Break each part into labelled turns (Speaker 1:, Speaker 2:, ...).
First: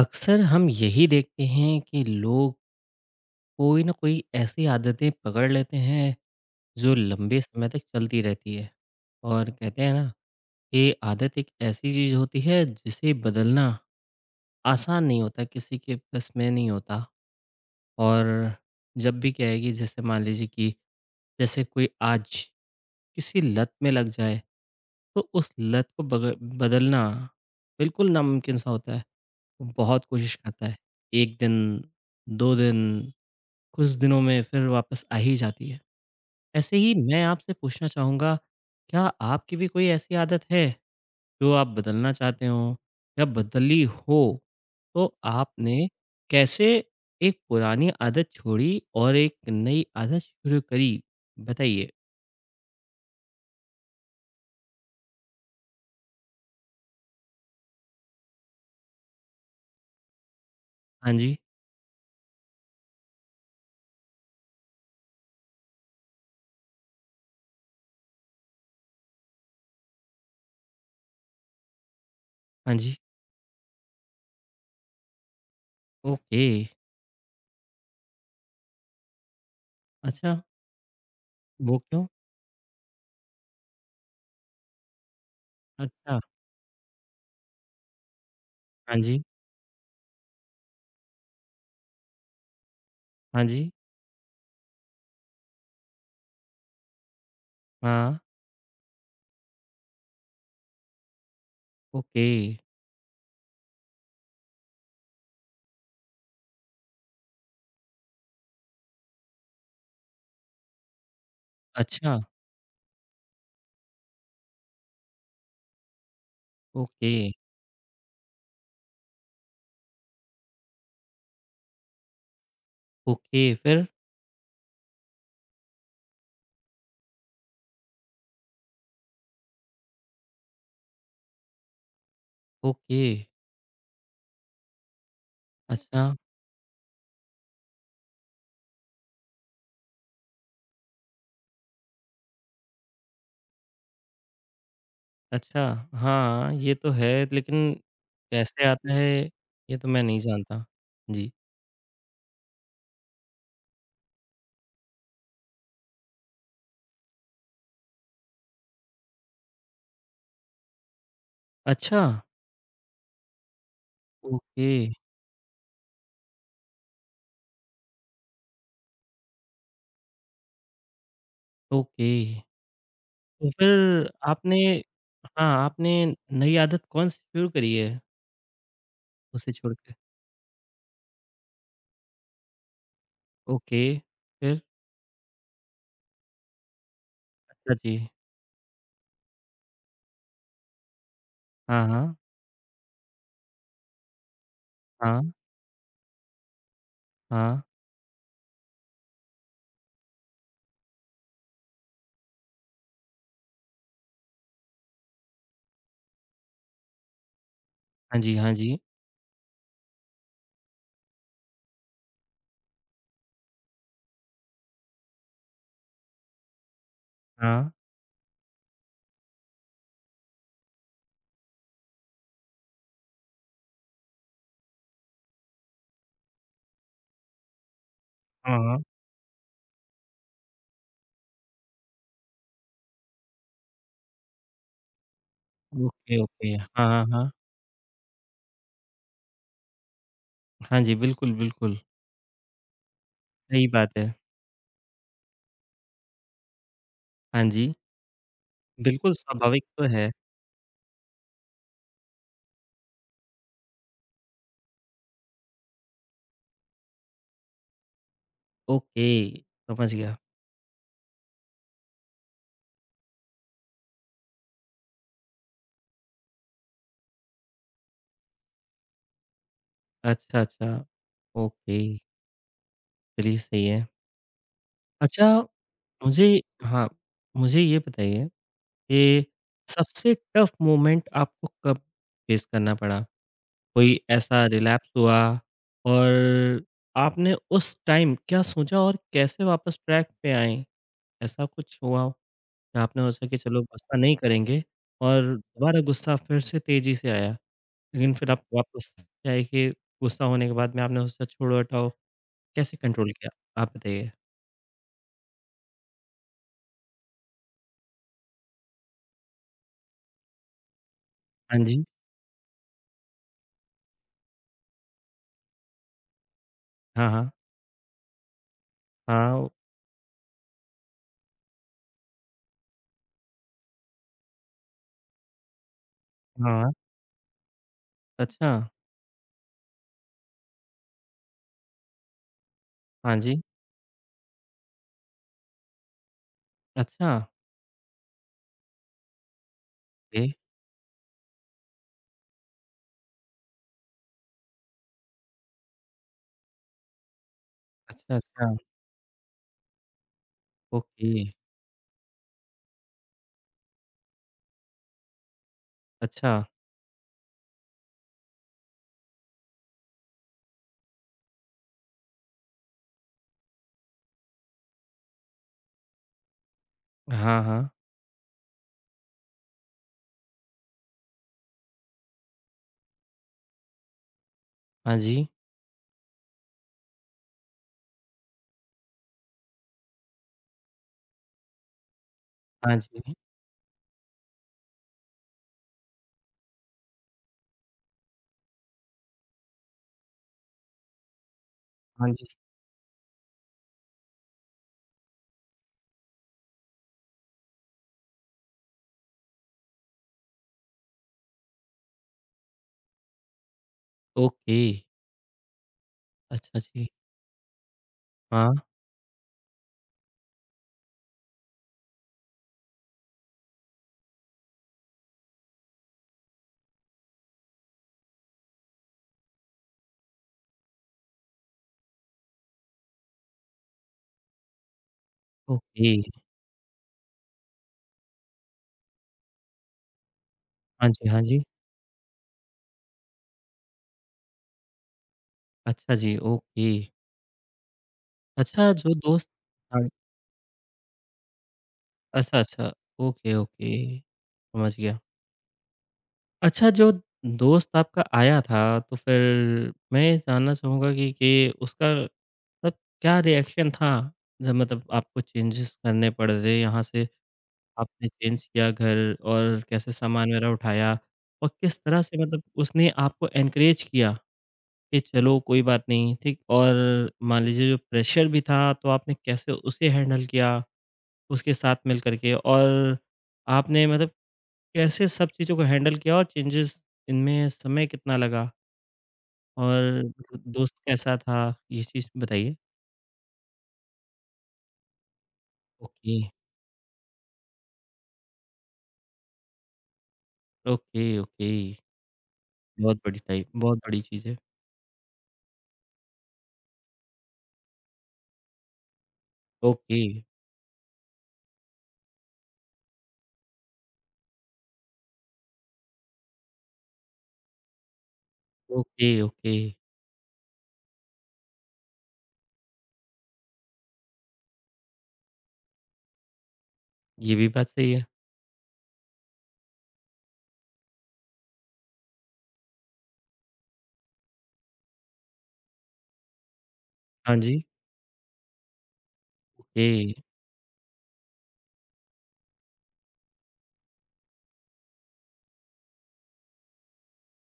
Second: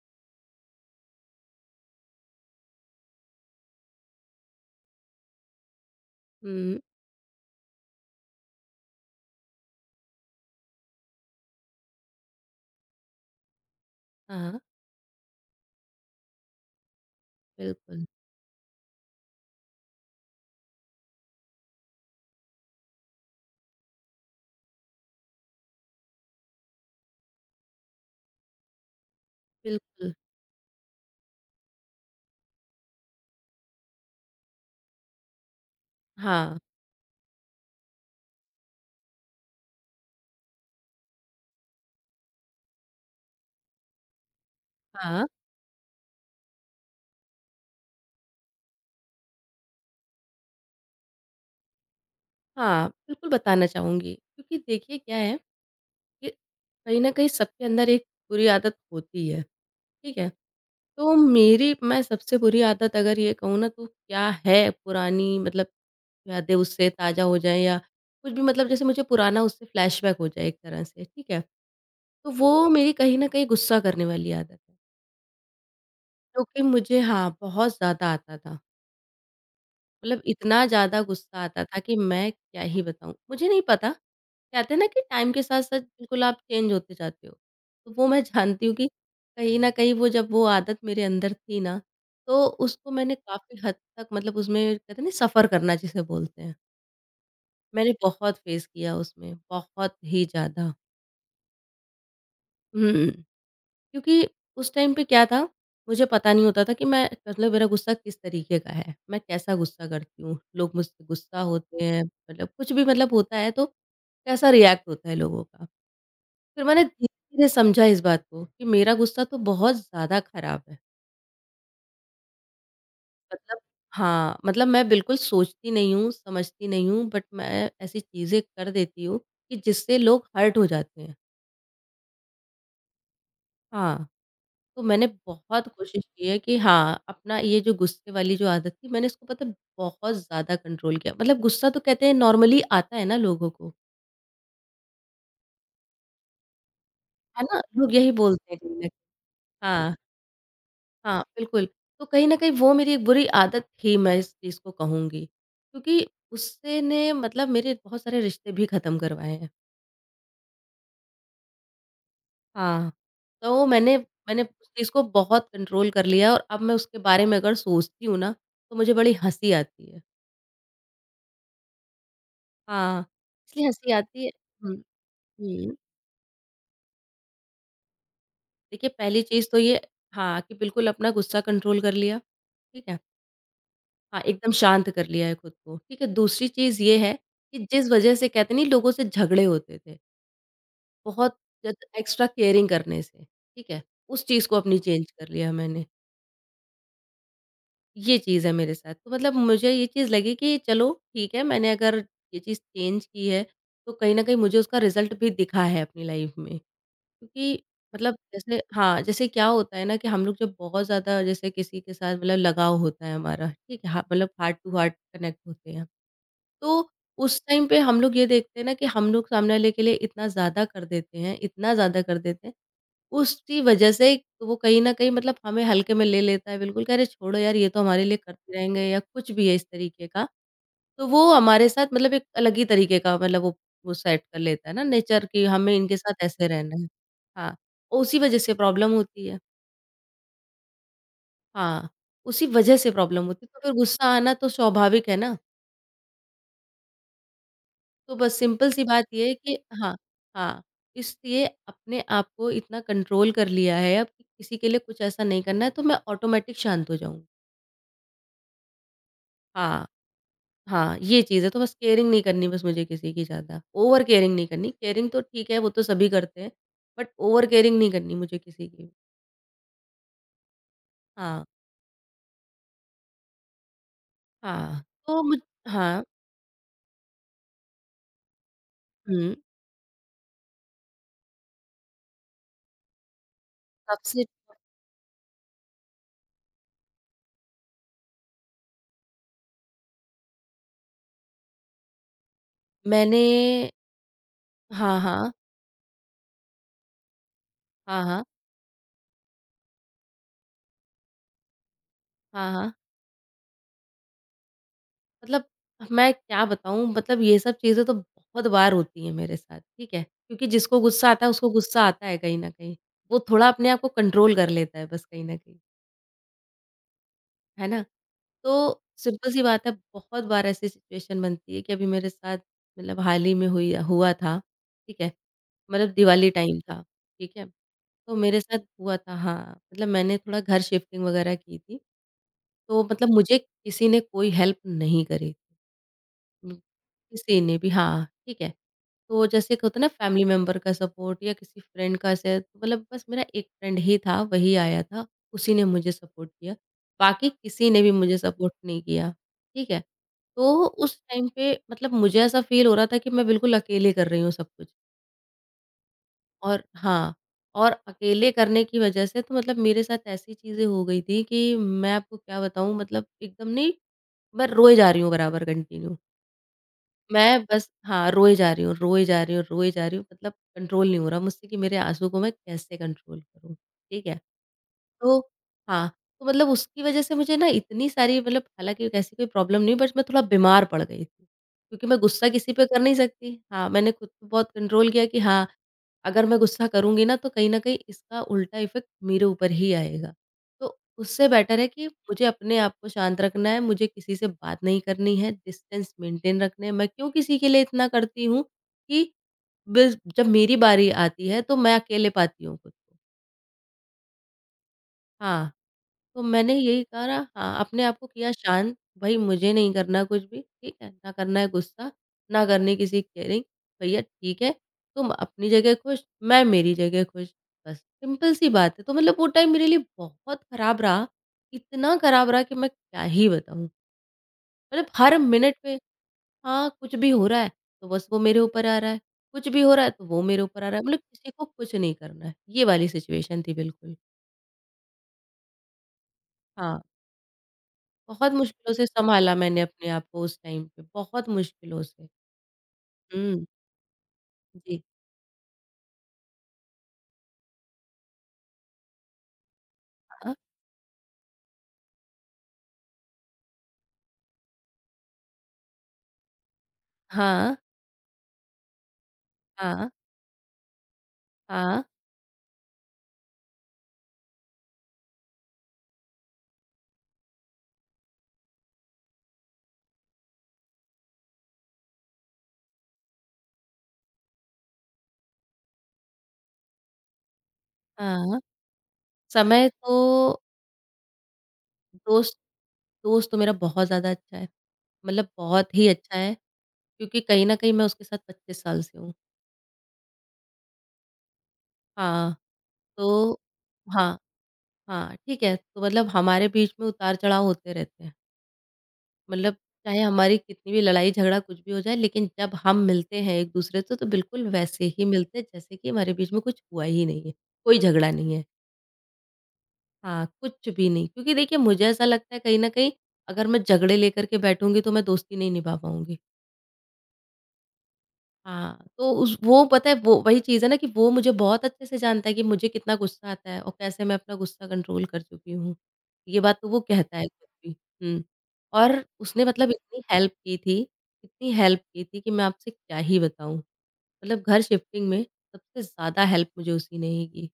Speaker 1: अक्सर हम यही देखते हैं कि लोग कोई ना कोई ऐसी आदतें पकड़ लेते हैं
Speaker 2: हुँ,
Speaker 1: जो लंबे समय तक चलती रहती है और कहते हैं ना ये आदत एक ऐसी चीज होती है जिसे बदलना
Speaker 2: हाँ,
Speaker 1: आसान नहीं होता किसी के बस में नहीं होता
Speaker 2: बिल्कुल,
Speaker 1: और जब भी क्या है कि जैसे मान लीजिए कि जैसे कोई आज किसी लत में लग जाए तो उस लत को बदलना बिल्कुल नामुमकिन सा होता है वो बहुत
Speaker 2: बिल्कुल।
Speaker 1: कोशिश करता है एक दिन दो दिन कुछ दिनों में फिर वापस आ ही जाती है।
Speaker 2: हाँ,
Speaker 1: ऐसे ही मैं आपसे पूछना चाहूँगा, क्या आपकी भी कोई ऐसी आदत है जो आप बदलना चाहते हो या बदली हो? तो
Speaker 2: हाँ,
Speaker 1: आपने कैसे एक पुरानी आदत छोड़ी और एक नई आदत शुरू करी? बताइए।
Speaker 2: हाँ, बिल्कुल बताना चाहूँगी क्योंकि देखिए क्या है कि कहीं न कहीं सबके अंदर एक बुरी आदत होती है, ठीक है?
Speaker 1: हाँ
Speaker 2: तो
Speaker 1: जी,
Speaker 2: मेरी मैं सबसे बुरी आदत अगर ये कहूँ ना तो क्या है पुरानी मतलब यादें उससे ताज़ा हो जाएँ या कुछ भी मतलब जैसे मुझे पुराना उससे फ्लैशबैक हो जाए एक तरह से, ठीक है? तो वो
Speaker 1: हाँ
Speaker 2: मेरी
Speaker 1: जी।
Speaker 2: कहीं न कहीं गुस्सा करने वाली आदत है,
Speaker 1: ओके,
Speaker 2: जो कि मुझे हाँ, बहुत ज़्यादा आता था। मतलब
Speaker 1: अच्छा
Speaker 2: इतना ज़्यादा गुस्सा आता
Speaker 1: वो
Speaker 2: था कि
Speaker 1: क्यों?
Speaker 2: मैं क्या ही बताऊँ। मुझे नहीं पता, कहते हैं ना कि टाइम के साथ-साथ
Speaker 1: अच्छा,
Speaker 2: बिल्कुल आप चेंज होते जाते हो। तो वो मैं जानती हूँ कि
Speaker 1: हाँ जी,
Speaker 2: कहीं न कहीं वो जब वो आदत मेरे अंदर थी ना, तो उसको मैंने
Speaker 1: हाँ
Speaker 2: काफ़ी
Speaker 1: जी,
Speaker 2: हद तक मतलब उसमें कहते हैं ना सफ़र करना जिसे बोलते हैं। मैंने
Speaker 1: हाँ,
Speaker 2: बहुत फेस किया उसमें, बहुत ही ज़्यादा।
Speaker 1: Okay,
Speaker 2: hmm. क्योंकि उस टाइम पे क्या था, मुझे पता नहीं होता था कि मैं मतलब मेरा गुस्सा किस तरीके का है, मैं कैसा गुस्सा करती हूँ, लोग मुझसे गुस्सा होते हैं,
Speaker 1: अच्छा,
Speaker 2: मतलब कुछ भी मतलब होता है तो कैसा रिएक्ट होता है लोगों का। फिर मैंने
Speaker 1: ओके,
Speaker 2: धीरे-धीरे समझा इस बात को कि मेरा गुस्सा तो बहुत ज़्यादा खराब है,
Speaker 1: ओके
Speaker 2: मतलब
Speaker 1: फिर?
Speaker 2: हाँ, मतलब मैं बिल्कुल सोचती नहीं हूँ, समझती नहीं हूँ बट मैं ऐसी चीज़ें कर देती हूँ कि जिससे लोग हर्ट हो जाते हैं।
Speaker 1: ओके,
Speaker 2: हाँ। तो मैंने बहुत कोशिश
Speaker 1: अच्छा।
Speaker 2: की है कि हाँ, अपना ये जो गुस्से वाली जो आदत थी मैंने इसको पता है बहुत ज़्यादा कंट्रोल किया। मतलब गुस्सा तो कहते हैं नॉर्मली आता है ना लोगों को,
Speaker 1: अच्छा, हाँ, ये तो है
Speaker 2: है ना?
Speaker 1: लेकिन
Speaker 2: लोग यही बोलते हैं
Speaker 1: कैसे
Speaker 2: कहीं न
Speaker 1: आता है ये तो
Speaker 2: हाँ,
Speaker 1: मैं नहीं जानता।
Speaker 2: हाँ,
Speaker 1: जी,
Speaker 2: बिल्कुल। तो कहीं न कहीं वो मेरी एक बुरी आदत थी मैं इस चीज़ को कहूँगी। क्योंकि गुस्से ने मतलब मेरे बहुत सारे रिश्ते भी ख़त्म करवाए हैं।
Speaker 1: अच्छा,
Speaker 2: हाँ, तो मैंने मैंने
Speaker 1: ओके,
Speaker 2: उस चीज़ को बहुत कंट्रोल कर लिया और अब मैं उसके बारे में अगर सोचती हूँ ना, तो मुझे बड़ी हँसी आती है।
Speaker 1: ओके।
Speaker 2: हाँ,
Speaker 1: तो
Speaker 2: इसलिए हँसी
Speaker 1: फिर
Speaker 2: आती है
Speaker 1: आपने
Speaker 2: हुँ,
Speaker 1: हाँ,
Speaker 2: हुँ।
Speaker 1: आपने नई आदत कौन-सी शुरू करी है
Speaker 2: देखिए पहली चीज़
Speaker 1: उसे
Speaker 2: तो
Speaker 1: छोड़
Speaker 2: ये
Speaker 1: के?
Speaker 2: हाँ, कि बिल्कुल अपना गुस्सा कंट्रोल कर लिया, ठीक है?
Speaker 1: ओके,
Speaker 2: हाँ, एकदम
Speaker 1: फिर?
Speaker 2: शांत कर लिया है खुद को, ठीक है? दूसरी चीज़ ये है कि
Speaker 1: अच्छा
Speaker 2: जिस
Speaker 1: जी,
Speaker 2: वजह से कहते नहीं लोगों से झगड़े होते थे, बहुत
Speaker 1: हाँ,
Speaker 2: ज़्यादा
Speaker 1: हाँ,
Speaker 2: एक्स्ट्रा केयरिंग करने से, ठीक है? उस चीज़ को अपनी चेंज
Speaker 1: हाँ,
Speaker 2: कर लिया मैंने,
Speaker 1: हाँ,
Speaker 2: ये चीज़ है मेरे साथ। तो मतलब मुझे ये चीज़ लगी कि चलो ठीक है, मैंने अगर ये चीज़ चेंज की है, तो कहीं न कहीं मुझे उसका रिज़ल्ट भी दिखा है अपनी लाइफ़ में। क्योंकि मतलब
Speaker 1: हाँ जी, हाँ
Speaker 2: जैसे
Speaker 1: जी,
Speaker 2: हाँ, जैसे क्या होता है ना कि हम लोग जब बहुत ज़्यादा जैसे किसी के साथ मतलब लगाव होता है हमारा, ठीक है? हाँ, मतलब हार्ट टू हार्ट कनेक्ट होते हैं तो उस टाइम
Speaker 1: हाँ,
Speaker 2: पे हम लोग ये देखते हैं ना कि हम लोग सामने वाले के लिए इतना ज़्यादा कर देते हैं, इतना ज़्यादा कर देते हैं, उसकी वजह से वो कहीं न कहीं मतलब हमें हल्के में ले लेता है बिल्कुल कि अरे छोड़ो यार ये तो हमारे लिए करते
Speaker 1: हाँ,
Speaker 2: रहेंगे
Speaker 1: हाँ,
Speaker 2: या कुछ भी है इस तरीके का। तो वो हमारे साथ मतलब एक अलग ही तरीके का मतलब वो सेट कर लेता है ना नेचर कि हमें इनके
Speaker 1: ओके,
Speaker 2: साथ ऐसे
Speaker 1: ओके, हाँ,
Speaker 2: रहना है।
Speaker 1: हाँ, हाँ,
Speaker 2: हाँ, और उसी वजह से प्रॉब्लम होती है।
Speaker 1: हाँ जी, बिल्कुल, बिल्कुल,
Speaker 2: हाँ, उसी वजह से प्रॉब्लम होती है तो
Speaker 1: सही
Speaker 2: फिर
Speaker 1: बात
Speaker 2: गुस्सा
Speaker 1: है।
Speaker 2: आना तो स्वाभाविक है ना।
Speaker 1: हाँ जी,
Speaker 2: तो बस सिंपल सी बात
Speaker 1: बिल्कुल
Speaker 2: ये है कि
Speaker 1: स्वाभाविक तो
Speaker 2: हाँ,
Speaker 1: है।
Speaker 2: हाँ, इसलिए अपने आप को इतना कंट्रोल कर लिया है अब कि किसी के लिए कुछ ऐसा नहीं करना है तो मैं ऑटोमैटिक शांत हो जाऊँगी।
Speaker 1: ओके,
Speaker 2: हाँ,
Speaker 1: समझ गया।
Speaker 2: हाँ, ये चीज़ है तो बस केयरिंग नहीं करनी बस मुझे किसी की ज़्यादा, ओवर केयरिंग नहीं करनी, केयरिंग तो ठीक है वो तो सभी करते हैं, बट ओवर केयरिंग नहीं करनी मुझे किसी की।
Speaker 1: अच्छा, अच्छा।
Speaker 2: हाँ,
Speaker 1: ओके, चलिए सही है।
Speaker 2: हाँ, तो
Speaker 1: अच्छा
Speaker 2: मुझ हाँ,
Speaker 1: मुझे हाँ, मुझे ये बताइए कि
Speaker 2: हुँ,
Speaker 1: सबसे टफ़ मोमेंट आपको कब फेस करना पड़ा? कोई
Speaker 2: सबसे
Speaker 1: ऐसा रिलैप्स हुआ और आपने उस टाइम क्या सोचा और कैसे वापस ट्रैक पे आए? ऐसा कुछ हुआ हो कि आपने
Speaker 2: मैंने
Speaker 1: सोचा कि चलो गुस्सा नहीं करेंगे
Speaker 2: हाँ,
Speaker 1: और
Speaker 2: हाँ,
Speaker 1: दोबारा गुस्सा फिर से तेज़ी से आया,
Speaker 2: हाँ,
Speaker 1: लेकिन
Speaker 2: हाँ,
Speaker 1: फिर आप वापस क्या है कि गुस्सा होने के बाद में आपने सोचा छोड़ो हटाओ?
Speaker 2: हाँ, हाँ।
Speaker 1: कैसे कंट्रोल किया? आप बताइए?
Speaker 2: मतलब मैं क्या बताऊँ मतलब ये सब चीज़ें तो बहुत बार होती हैं मेरे साथ, ठीक है? क्योंकि जिसको गुस्सा आता है उसको
Speaker 1: हाँ
Speaker 2: गुस्सा
Speaker 1: जी।
Speaker 2: आता है कहीं न कहीं। वो थोड़ा अपने आप को कंट्रोल कर लेता है बस कहीं न कहीं।
Speaker 1: हाँ, हाँ।
Speaker 2: है ना? तो सिंपल
Speaker 1: हाँ,
Speaker 2: सी
Speaker 1: ओ-
Speaker 2: बात है बहुत बार ऐसी सिचुएशन बनती है कि अभी मेरे साथ मतलब हाल ही में हुई हुआ था, ठीक है? मतलब दिवाली टाइम
Speaker 1: हाँ।
Speaker 2: था, ठीक है? तो मेरे
Speaker 1: अच्छा,
Speaker 2: साथ हुआ था हाँ, मतलब मैंने थोड़ा घर शिफ्टिंग वगैरह की थी। तो मतलब
Speaker 1: हाँ
Speaker 2: मुझे
Speaker 1: जी।
Speaker 2: किसी ने कोई हेल्प नहीं करी थी। हुँ,
Speaker 1: अच्छा,
Speaker 2: किसी ने भी हाँ, ठीक है? तो जैसे एक होता है ना
Speaker 1: ओके।
Speaker 2: फैमिली मेंबर का सपोर्ट या किसी फ्रेंड का से तो मतलब बस मेरा एक फ्रेंड ही था, वही आया था, उसी ने मुझे सपोर्ट किया। बाकी किसी ने भी
Speaker 1: अच्छा,
Speaker 2: मुझे
Speaker 1: अच्छा,
Speaker 2: सपोर्ट नहीं किया, ठीक है? तो उस
Speaker 1: ओके।
Speaker 2: टाइम पे मतलब मुझे ऐसा फ़ील हो रहा था कि मैं बिल्कुल अकेले कर रही हूँ सब कुछ
Speaker 1: अच्छा,
Speaker 2: और हाँ, और अकेले करने की वज़ह से तो मतलब मेरे साथ ऐसी चीज़ें हो गई थी कि मैं आपको क्या बताऊँ मतलब एकदम नहीं मैं रोए जा रही हूँ बराबर कंटिन्यू।
Speaker 1: हाँ,
Speaker 2: मैं बस
Speaker 1: हाँ।
Speaker 2: हाँ, रोए जा रही हूँ, रोए जा रही हूँ, रोए जा रही हूँ मतलब कंट्रोल नहीं हो रहा मुझसे कि मेरे आँसू को मैं कैसे कंट्रोल करूँ, ठीक है।
Speaker 1: हाँ
Speaker 2: तो
Speaker 1: जी।
Speaker 2: हाँ, तो मतलब उसकी वज़ह से मुझे ना इतनी सारी मतलब हालाँकि ऐसी कोई प्रॉब्लम नहीं बट मैं थोड़ा बीमार पड़ गई थी, क्योंकि मैं गुस्सा किसी पे
Speaker 1: हाँ
Speaker 2: कर नहीं
Speaker 1: जी,
Speaker 2: सकती। हाँ, मैंने खुद को बहुत कंट्रोल किया कि हाँ, अगर मैं गुस्सा करूँगी ना तो कहीं न कहीं इसका उल्टा इफ़ेक्ट मेरे ऊपर ही आएगा। तो उससे बेटर है कि
Speaker 1: हाँ
Speaker 2: मुझे
Speaker 1: जी।
Speaker 2: अपने आप को शांत रखना है, मुझे किसी से बात नहीं करनी है, डिस्टेंस मेंटेन रखने हैं। मैं क्यों किसी के लिए इतना करती हूँ कि बस जब मेरी बारी आती है तो मैं अकेले पाती हूँ खुद को।
Speaker 1: ओके,
Speaker 2: हाँ, तो मैंने
Speaker 1: अच्छा
Speaker 2: यही
Speaker 1: जी।
Speaker 2: कहा ना हाँ, अपने आप को किया
Speaker 1: हाँ,
Speaker 2: शांत, भई मुझे नहीं करना कुछ भी, ठीक है? ना करना है गुस्सा, ना करनी किसी की केयरिंग, भैया ठीक है, तुम अपनी जगह खुश, मैं मेरी जगह खुश, बस सिंपल सी बात है। तो मतलब वो टाइम मेरे लिए बहुत खराब रहा, इतना खराब रहा कि मैं क्या ही बताऊँ। मतलब हर मिनट पे
Speaker 1: ओके।
Speaker 2: हाँ, कुछ भी हो रहा है, तो बस वो मेरे ऊपर आ रहा है, कुछ भी हो रहा है, तो वो मेरे ऊपर आ रहा है,
Speaker 1: हाँ
Speaker 2: मतलब
Speaker 1: जी, हाँ
Speaker 2: किसी
Speaker 1: जी।
Speaker 2: को कुछ नहीं करना है। ये वाली सिचुएशन थी बिल्कुल।
Speaker 1: अच्छा जी, ओके।
Speaker 2: हाँ। बहुत
Speaker 1: अच्छा,
Speaker 2: मुश्किलों से
Speaker 1: जो दोस्त
Speaker 2: सँभाला मैंने
Speaker 1: हाँ,
Speaker 2: अपने आप को उस टाइम पे, बहुत मुश्किलों से।
Speaker 1: अच्छा, अच्छा। Okay,
Speaker 2: hmm,
Speaker 1: okay. समझ
Speaker 2: जी।
Speaker 1: गया। अच्छा, जो दोस्त आपका आया था, तो फिर मैं ये
Speaker 2: हाँ,
Speaker 1: जानना चाहूँगा कि उसका मतलब क्या रिएक्शन था? जब मतलब आपको चेंजेस करने पड़ रहे, यहाँ से
Speaker 2: हाँ,
Speaker 1: आपने चेंज किया घर और
Speaker 2: हाँ,
Speaker 1: कैसे सामान वगैरह उठाया? और किस
Speaker 2: हाँ,
Speaker 1: तरह से मतलब उसने आपको एनकरेज किया कि चलो कोई बात नहीं, ठीक? और मान लीजिए जो प्रेशर भी था, तो आपने कैसे उसे हैंडल किया उसके साथ मिल कर के? और आपने मतलब कैसे सब चीज़ों को हैंडल किया और चेंजेस इनमें समय कितना
Speaker 2: हाँ।
Speaker 1: लगा
Speaker 2: समय
Speaker 1: और
Speaker 2: तो
Speaker 1: मतलब दोस्त कैसा था? ये चीज़
Speaker 2: दोस्त
Speaker 1: बताइए।
Speaker 2: दोस्त तो मेरा बहुत ज़्यादा अच्छा है, मतलब बहुत ही
Speaker 1: ओके,
Speaker 2: अच्छा है क्योंकि कहीं न कहीं मैं उसके साथ 25 साल से हूँ।
Speaker 1: Okay, okay.
Speaker 2: हाँ,
Speaker 1: बहुत बड़ी
Speaker 2: तो
Speaker 1: टाइप बहुत बड़ी
Speaker 2: हाँ,
Speaker 1: चीज़ है।
Speaker 2: हाँ, ठीक है, तो मतलब हमारे बीच में उतार-चढ़ाव होते रहते हैं। मतलब
Speaker 1: ओके,
Speaker 2: चाहे हमारी कितनी भी लड़ाई झगड़ा कुछ भी हो जाए लेकिन जब हम मिलते हैं एक दूसरे से तो बिल्कुल वैसे ही मिलते हैं जैसे कि हमारे बीच में कुछ हुआ ही नहीं है, कोई झगड़ा नहीं है।
Speaker 1: Okay, okay.
Speaker 2: हाँ, कुछ भी नहीं क्योंकि देखिए मुझे ऐसा लगता है कहीं न कहीं अगर मैं झगड़े लेकर के बैठूँगी तो मैं दोस्ती नहीं निभा पाऊँगी।
Speaker 1: ये भी बात सही है।
Speaker 2: हाँ, तो उस वो पता है वो वही चीज़ है ना कि वो मुझे बहुत अच्छे से जानता है कि मुझे कितना गुस्सा आता है और कैसे मैं अपना गुस्सा कंट्रोल कर चुकी हूँ। ये बात तो वो कहता है
Speaker 1: हाँ
Speaker 2: खुद
Speaker 1: जी,
Speaker 2: भी। हुँ, और उसने मतलब
Speaker 1: ओके।
Speaker 2: इतनी हेल्प की थी, इतनी हेल्प की थी कि मैं आपसे क्या ही बताऊँ। मतलब घर शिफ्टिंग में सबसे ज़्यादा हेल्प मुझे उसी ने ही की।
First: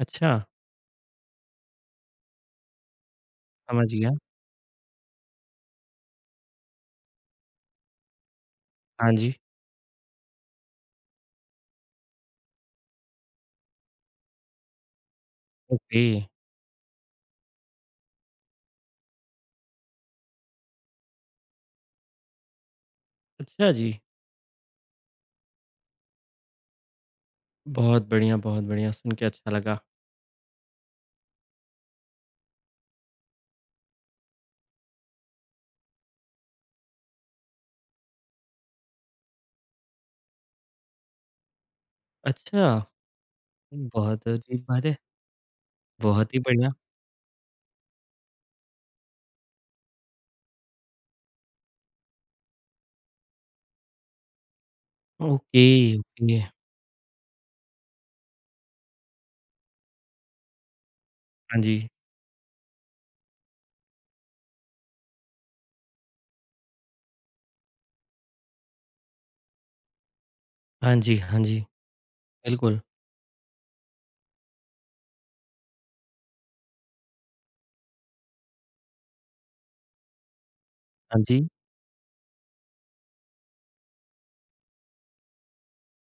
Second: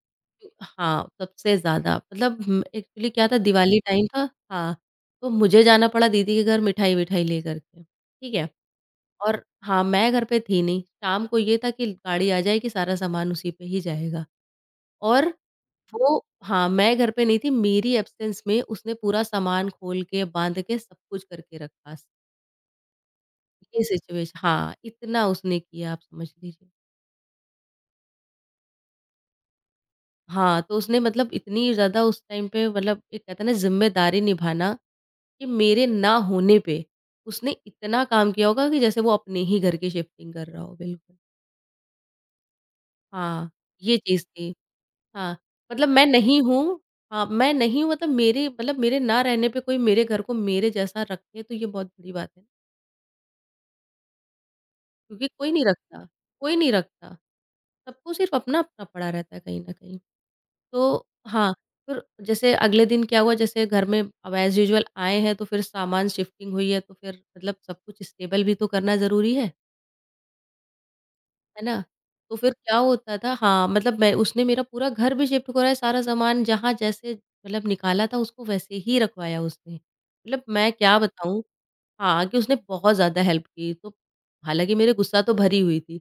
Speaker 1: अच्छा,
Speaker 2: हाँ, सबसे ज़्यादा मतलब हुँ, एक्चुअली क्या था दिवाली
Speaker 1: समझ
Speaker 2: टाइम
Speaker 1: गया।
Speaker 2: था हाँ, तो मुझे जाना पड़ा दीदी के घर मिठाई-विठाई लेकर के, ठीक है?
Speaker 1: हाँ जी,
Speaker 2: और हाँ, मैं घर पे थी नहीं, शाम को ये था कि गाड़ी आ जाएगी, सारा सामान उसी पे ही जाएगा और
Speaker 1: ओके।
Speaker 2: वो हाँ, मैं घर पे नहीं थी, मेरी एब्सेंस में उसने पूरा सामान खोल के, बाँध के, सब कुछ करके रखा।
Speaker 1: अच्छा
Speaker 2: ये
Speaker 1: जी।
Speaker 2: सिचुएशन हाँ, इतना उसने किया आप समझ लीजिए।
Speaker 1: बहुत बढ़िया, सुन के अच्छा लगा।
Speaker 2: हाँ, तो उसने मतलब इतनी ज़्यादा उस टाइम पे मतलब एक कहते हैं ना ज़िम्मेदारी निभाना, कि मेरे ना होने पे उसने इतना काम किया होगा कि जैसे वो अपने ही घर की शिफ्टिंग कर रहा हो, बिल्कुल।
Speaker 1: अच्छा,
Speaker 2: हाँ, ये चीज़
Speaker 1: बहुत
Speaker 2: थी।
Speaker 1: अजीब बात है।
Speaker 2: हाँ, मतलब मैं
Speaker 1: बहुत ही
Speaker 2: नहीं
Speaker 1: बढ़िया।
Speaker 2: हूँ हाँ, मैं नहीं हूँ मतलब मेरे ना रहने पे कोई मेरे घर को मेरे जैसा रखे तो ये बहुत बड़ी बात है, क्योंकि कोई
Speaker 1: ओके,
Speaker 2: नहीं रखता,
Speaker 1: ओके।
Speaker 2: कोई नहीं रखता। सबको सिर्फ़ अपना-अपना पड़ा रहता है कहीं न कहीं। तो हाँ,
Speaker 1: हाँ जी।
Speaker 2: फिर जैसे अगले दिन क्या हुआ जैसे घर में अब एज़ यूजुअल आए हैं तो फिर सामान शिफ्टिंग हुई है तो फिर मतलब सब कुछ स्टेबल भी तो करना ज़रूरी है।
Speaker 1: हाँ जी, हाँ जी।
Speaker 2: है ना? तो फिर क्या
Speaker 1: बिल्कुल।
Speaker 2: होता था। हाँ, मतलब मैं उसने मेरा पूरा घर भी शिफ्ट कराया, सारा सामान जहाँ जैसे निकाला था उसको वैसे ही रखवाया उसने। मतलब मैं क्या
Speaker 1: हाँ जी,
Speaker 2: बताऊँ, हाँ, कि उसने बहुत ज़्यादा हेल्प की। तो हालाँकि मेरे गुस्सा तो भरी हुई थी।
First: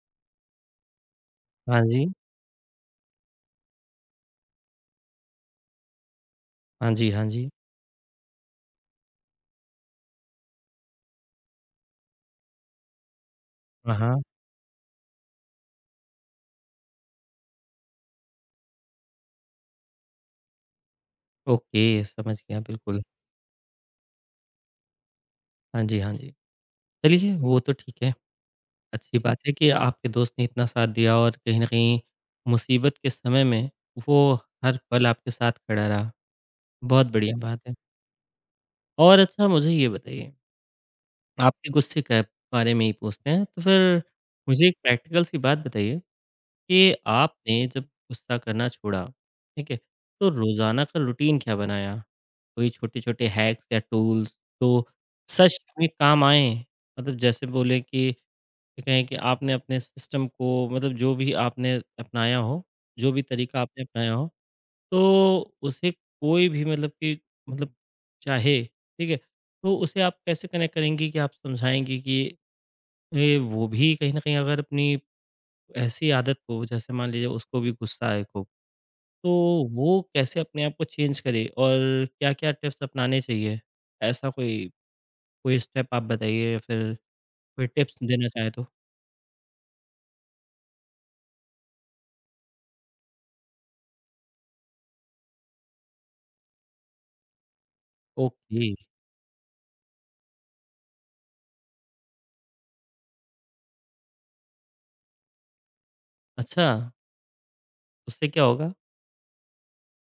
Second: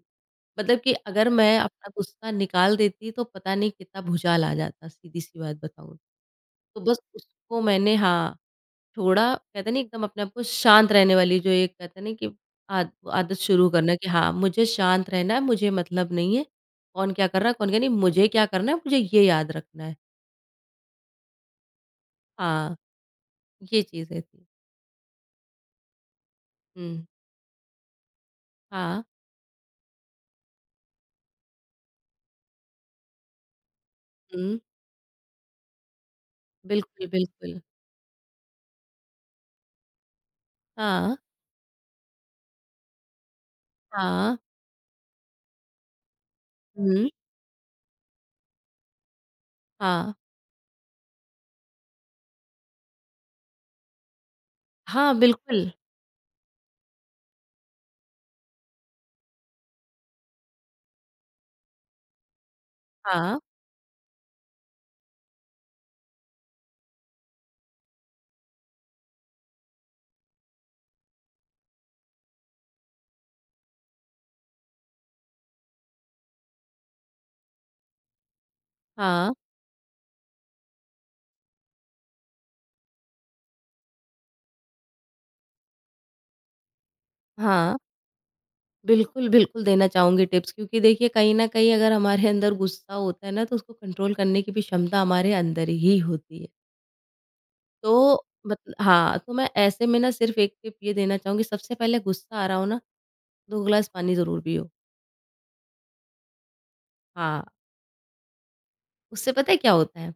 Speaker 2: मतलब कि अगर मैं
Speaker 1: हाँ
Speaker 2: अपना
Speaker 1: जी,
Speaker 2: गुस्सा निकाल देती तो पता नहीं कितना भुचाल आ जाता, सीधी-सी बात बताऊँ। तो
Speaker 1: हाँ
Speaker 2: बस
Speaker 1: जी, हाँ जी।
Speaker 2: उसको मैंने, हाँ। थोड़ा कहते हैं ना एकदम अपने आप को शांत रहने वाली जो एक कहते हैं ना कि आद आदत शुरू
Speaker 1: हाँ,
Speaker 2: करना कि
Speaker 1: हाँ,
Speaker 2: हाँ, मुझे शांत रहना है, मुझे मतलब नहीं है, कौन क्या कर रहा है, कौन क्या नहीं, मुझे क्या करना है, मुझे ये याद रखना है।
Speaker 1: ओके, समझ गया
Speaker 2: हाँ,
Speaker 1: बिल्कुल।
Speaker 2: ये चीज़ें थी।
Speaker 1: हाँ जी, हाँ जी।
Speaker 2: हुँ,
Speaker 1: चलिए वो तो ठीक है,
Speaker 2: हाँ,
Speaker 1: अच्छी बात है कि आपके दोस्त ने इतना साथ दिया और कहीं न कहीं मुसीबत के समय में वो
Speaker 2: हुँ,
Speaker 1: हर पल आपके साथ खड़ा रहा, बहुत
Speaker 2: बिल्कुल,
Speaker 1: बढ़िया
Speaker 2: बिल्कुल।
Speaker 1: बात है। और अच्छा मुझे ये बताइए,
Speaker 2: हाँ,
Speaker 1: आपके गुस्से के बारे में ही पूछते हैं, तो फिर
Speaker 2: हाँ,
Speaker 1: मुझे एक प्रैक्टिकल सी बात बताइए कि
Speaker 2: हुँ,
Speaker 1: आपने जब गुस्सा करना छोड़ा, ठीक है?
Speaker 2: हाँ,
Speaker 1: तो रोज़ाना का रूटीन क्या बनाया? कोई छोटे-छोटे हैक्स या टूल्स तो
Speaker 2: हाँ,
Speaker 1: सच
Speaker 2: बिल्कुल।
Speaker 1: में काम आएँ? मतलब जैसे बोले कि ये कहें कि आपने अपने सिस्टम को मतलब जो भी आपने अपनाया हो, जो भी
Speaker 2: हाँ,
Speaker 1: तरीका आपने अपनाया हो, तो उसे कोई भी मतलब कि मतलब चाहे, ठीक है? तो उसे आप कैसे कनेक्ट करेंगी कि आप समझाएँगी कि ये वो भी कहीं न कहीं अगर अपनी ऐसी आदत को जैसे मान लीजिए उसको भी गुस्सा है खूब, तो
Speaker 2: हाँ,
Speaker 1: वो कैसे अपने आप को चेंज करे और क्या-क्या टिप्स अपनाने चाहिए? ऐसा कोई कोई स्टेप आप बताइए या फिर कोई
Speaker 2: हाँ,
Speaker 1: टिप्स देना चाहें तो?
Speaker 2: बिल्कुल, बिल्कुल देना चाहूँगी टिप्स, क्योंकि देखिए कहीं न कहीं अगर हमारे अंदर गुस्सा होता है ना, तो उसको कंट्रोल करने की भी क्षमता हमारे अंदर ही होती है। तो मत
Speaker 1: ओके,
Speaker 2: हाँ, तो मैं ऐसे में ना सिर्फ़ एक टिप ये देना चाहूँगी, सबसे पहले गुस्सा आ रहा हो ना, 2 गिलास पानी ज़रूर पियो।
Speaker 1: अच्छा,
Speaker 2: हाँ,
Speaker 1: उससे क्या होगा?
Speaker 2: उससे पता है क्या होता है?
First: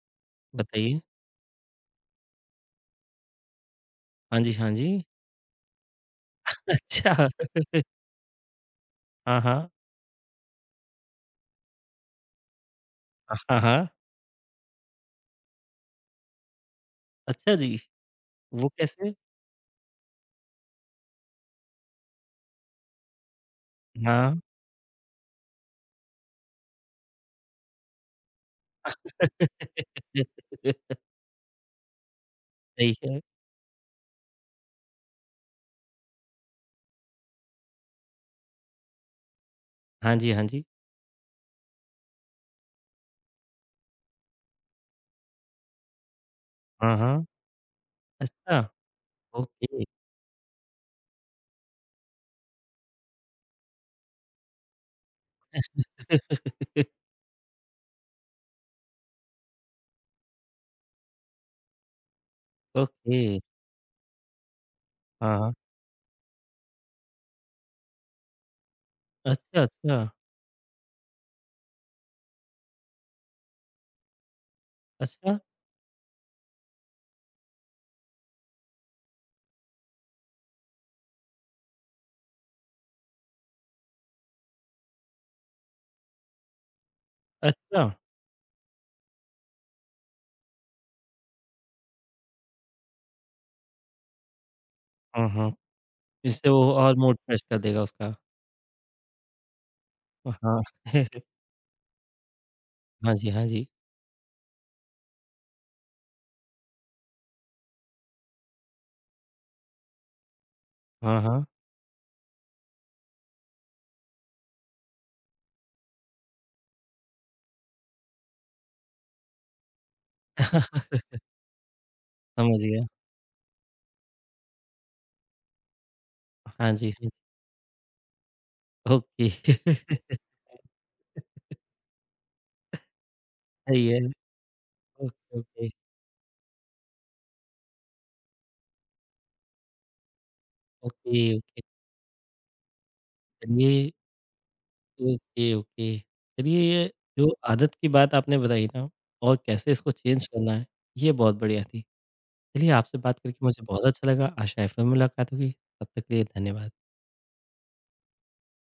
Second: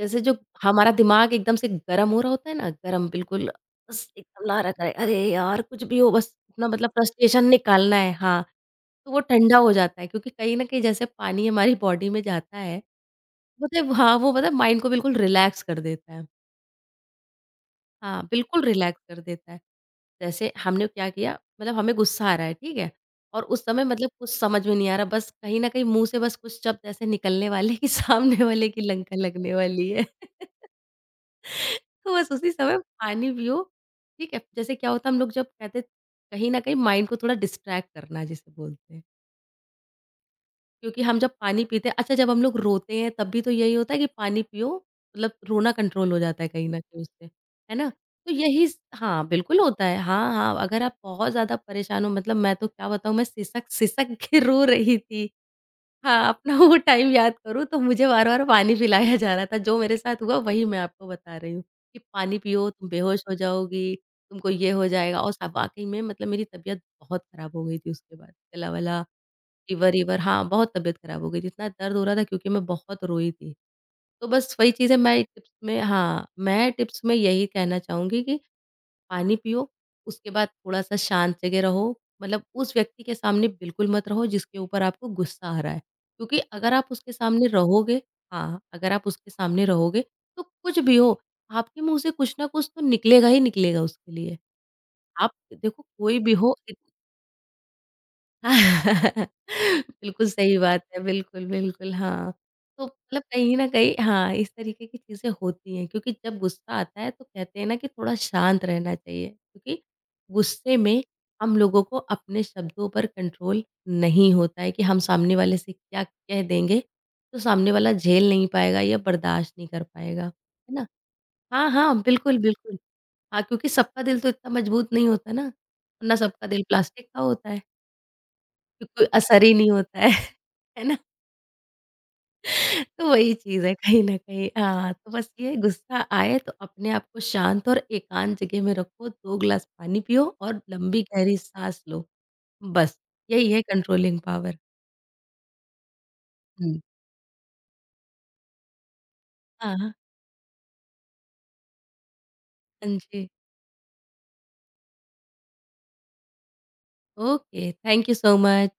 Speaker 2: जैसे जो हमारा
Speaker 1: बताइए।
Speaker 2: दिमाग एकदम से गरम हो रहा होता है ना, गरम बिल्कुल बस
Speaker 1: हाँ
Speaker 2: एकदम
Speaker 1: जी,
Speaker 2: ला
Speaker 1: हाँ
Speaker 2: रखा
Speaker 1: जी।
Speaker 2: है, "अरे यार! कुछ भी हो बस अपना मतलब
Speaker 1: अच्छा,
Speaker 2: फ्रस्ट्रेशन निकालना है।" हाँ, तो वो
Speaker 1: हाँ,
Speaker 2: ठंडा
Speaker 1: हाँ।
Speaker 2: हो जाता है, क्योंकि कहीं न कहीं जैसे पानी हमारी बॉडी में जाता है,
Speaker 1: हाँ, हाँ।
Speaker 2: मतलब हाँ, वो माइंड को बिल्कुल रिलैक्स कर देता है।
Speaker 1: अच्छा जी,
Speaker 2: हाँ, बिल्कुल
Speaker 1: वो
Speaker 2: रिलैक्स
Speaker 1: कैसे?
Speaker 2: कर देता है। जैसे हमने क्या किया, मतलब हमें गुस्सा आ रहा है, ठीक है? और उस समय मतलब कुछ
Speaker 1: हाँ।
Speaker 2: समझ में नहीं आ रहा, बस कहीं न कहीं मुँह से बस कुछ शब्द ऐसे निकलने वाले हैं कि सामने वाले की लंका लगने वाली है। तो बस उसी समय
Speaker 1: सही है।
Speaker 2: पानी पियो, ठीक है? जैसे क्या होता है हम लोग जब कहते, कहीं न कहीं माइंड को थोड़ा डिस्ट्रैक्ट करना जिसे बोलते हैं।
Speaker 1: हाँ जी, हाँ जी।
Speaker 2: क्योंकि हम जब पानी पीते हैं, अच्छा जब हम लोग रोते हैं तब भी तो यही होता है कि पानी पियो, मतलब रोना कंट्रोल हो जाता है कहीं न
Speaker 1: हाँ,
Speaker 2: कहीं
Speaker 1: हाँ।
Speaker 2: उससे, है ना?
Speaker 1: अच्छा,
Speaker 2: बिल्कुल
Speaker 1: ओके।
Speaker 2: होता है। हाँ, हाँ, अगर आप बहुत ज़्यादा परेशान हो, मतलब मैं तो क्या बताऊँ, मैं सिसक सिसक के रो रही थी। हाँ, अपना वो टाइम याद करूँ तो मुझे बार-बार पानी पिलाया जा रहा था। जो मेरे साथ हुआ वही मैं आपको बता रही हूँ, कि पानी पियो तुम
Speaker 1: ओके,
Speaker 2: बेहोश हो जाओगी, तुमको ये हो जाएगा, और
Speaker 1: हाँ,
Speaker 2: स
Speaker 1: हाँ।
Speaker 2: वाक़ई में मतलब मेरी तबीयत बहुत ख़राब हो गई थी उसके बाद। गला-वला,
Speaker 1: अच्छा, अच्छा।
Speaker 2: फ़ीवर-ईवर, हाँ, बहुत तबीयत ख़राब हो गई थी। इतना दर्द हो रहा था क्योंकि मैं बहुत रोई थी। तो बस वही चीज़ें मैं
Speaker 1: अच्छा?
Speaker 2: टिप्स में, हाँ, मैं टिप्स में यही कहना चाहूँगी कि पानी पियो, उसके बाद थोड़ा-सा शांत जगह रहो। मतलब उस व्यक्ति के सामने बिल्कुल मत रहो जिसके ऊपर आपको गुस्सा आ रहा है। क्योंकि अगर आप उसके सामने
Speaker 1: अच्छा!
Speaker 2: रहोगे हाँ, अगर आप उसके सामने रहोगे तो कुछ भी हो, आपके मुँह से कुछ ना कुछ तो निकलेगा ही निकलेगा उसके लिए।
Speaker 1: हाँ,
Speaker 2: आप
Speaker 1: हाँ,
Speaker 2: देखो कोई भी
Speaker 1: इससे
Speaker 2: हो
Speaker 1: वो
Speaker 2: इत
Speaker 1: और मूड फ्रेश कर देगा उसका।
Speaker 2: बिल्कुल सही
Speaker 1: हाँ।
Speaker 2: बात है, बिल्कुल, बिल्कुल, हाँ। तो
Speaker 1: हाँ
Speaker 2: मतलब
Speaker 1: जी, हाँ
Speaker 2: कहीं
Speaker 1: जी।
Speaker 2: न कहीं, हाँ, इस तरीके की चीज़ें होती हैं क्योंकि जब गुस्सा आता है तो कहते हैं ना कि थोड़ा शांत रहना चाहिए, क्योंकि गुस्से में
Speaker 1: हाँ, हाँ।
Speaker 2: हम लोगों को अपने शब्दों पर कंट्रोल नहीं होता है कि हम सामने वाले से क्या कह देंगे, तो सामने वाला झेल नहीं पाएगा या बर्दाश्त नहीं कर पाएगा, है ना? हाँ, हाँ, बिल्कुल,
Speaker 1: समझ
Speaker 2: बिल्कुल।
Speaker 1: गया।
Speaker 2: हाँ, क्योंकि सबका दिल तो इतना मजबूत नहीं होता ना, वरना सबका दिल
Speaker 1: हाँ जी, हाँ
Speaker 2: प्लास्टिक
Speaker 1: जी।
Speaker 2: का होता है। तो कोई
Speaker 1: ओके।
Speaker 2: असर ही नहीं होता है, है ना? तो वही चीज़ है
Speaker 1: सही है।
Speaker 2: कहीं न कहीं, हाँ, तो बस
Speaker 1: ओके,
Speaker 2: ये है,
Speaker 1: ओके।
Speaker 2: गुस्सा आए तो अपने आप को शांत और एकांत जगह में रखो, 2 ग्लास पानी पियो और लंबी
Speaker 1: ओके,
Speaker 2: गहरी
Speaker 1: ओके।
Speaker 2: साँस लो। बस, यही है
Speaker 1: चलिए
Speaker 2: कंट्रोलिंग पावर।
Speaker 1: Okay, okay. चलिए
Speaker 2: हुँ।
Speaker 1: ये जो आदत की बात आपने बताई ना और कैसे
Speaker 2: हाँ,
Speaker 1: इसको
Speaker 2: हाँ
Speaker 1: चेंज करना है, ये बहुत बढ़िया थी। चलिए आपसे बात
Speaker 2: जी।
Speaker 1: करके मुझे बहुत अच्छा लगा। आशा है फिर मुलाकात होगी। तब तक के लिए धन्यवाद।
Speaker 2: Okay, thank you so much.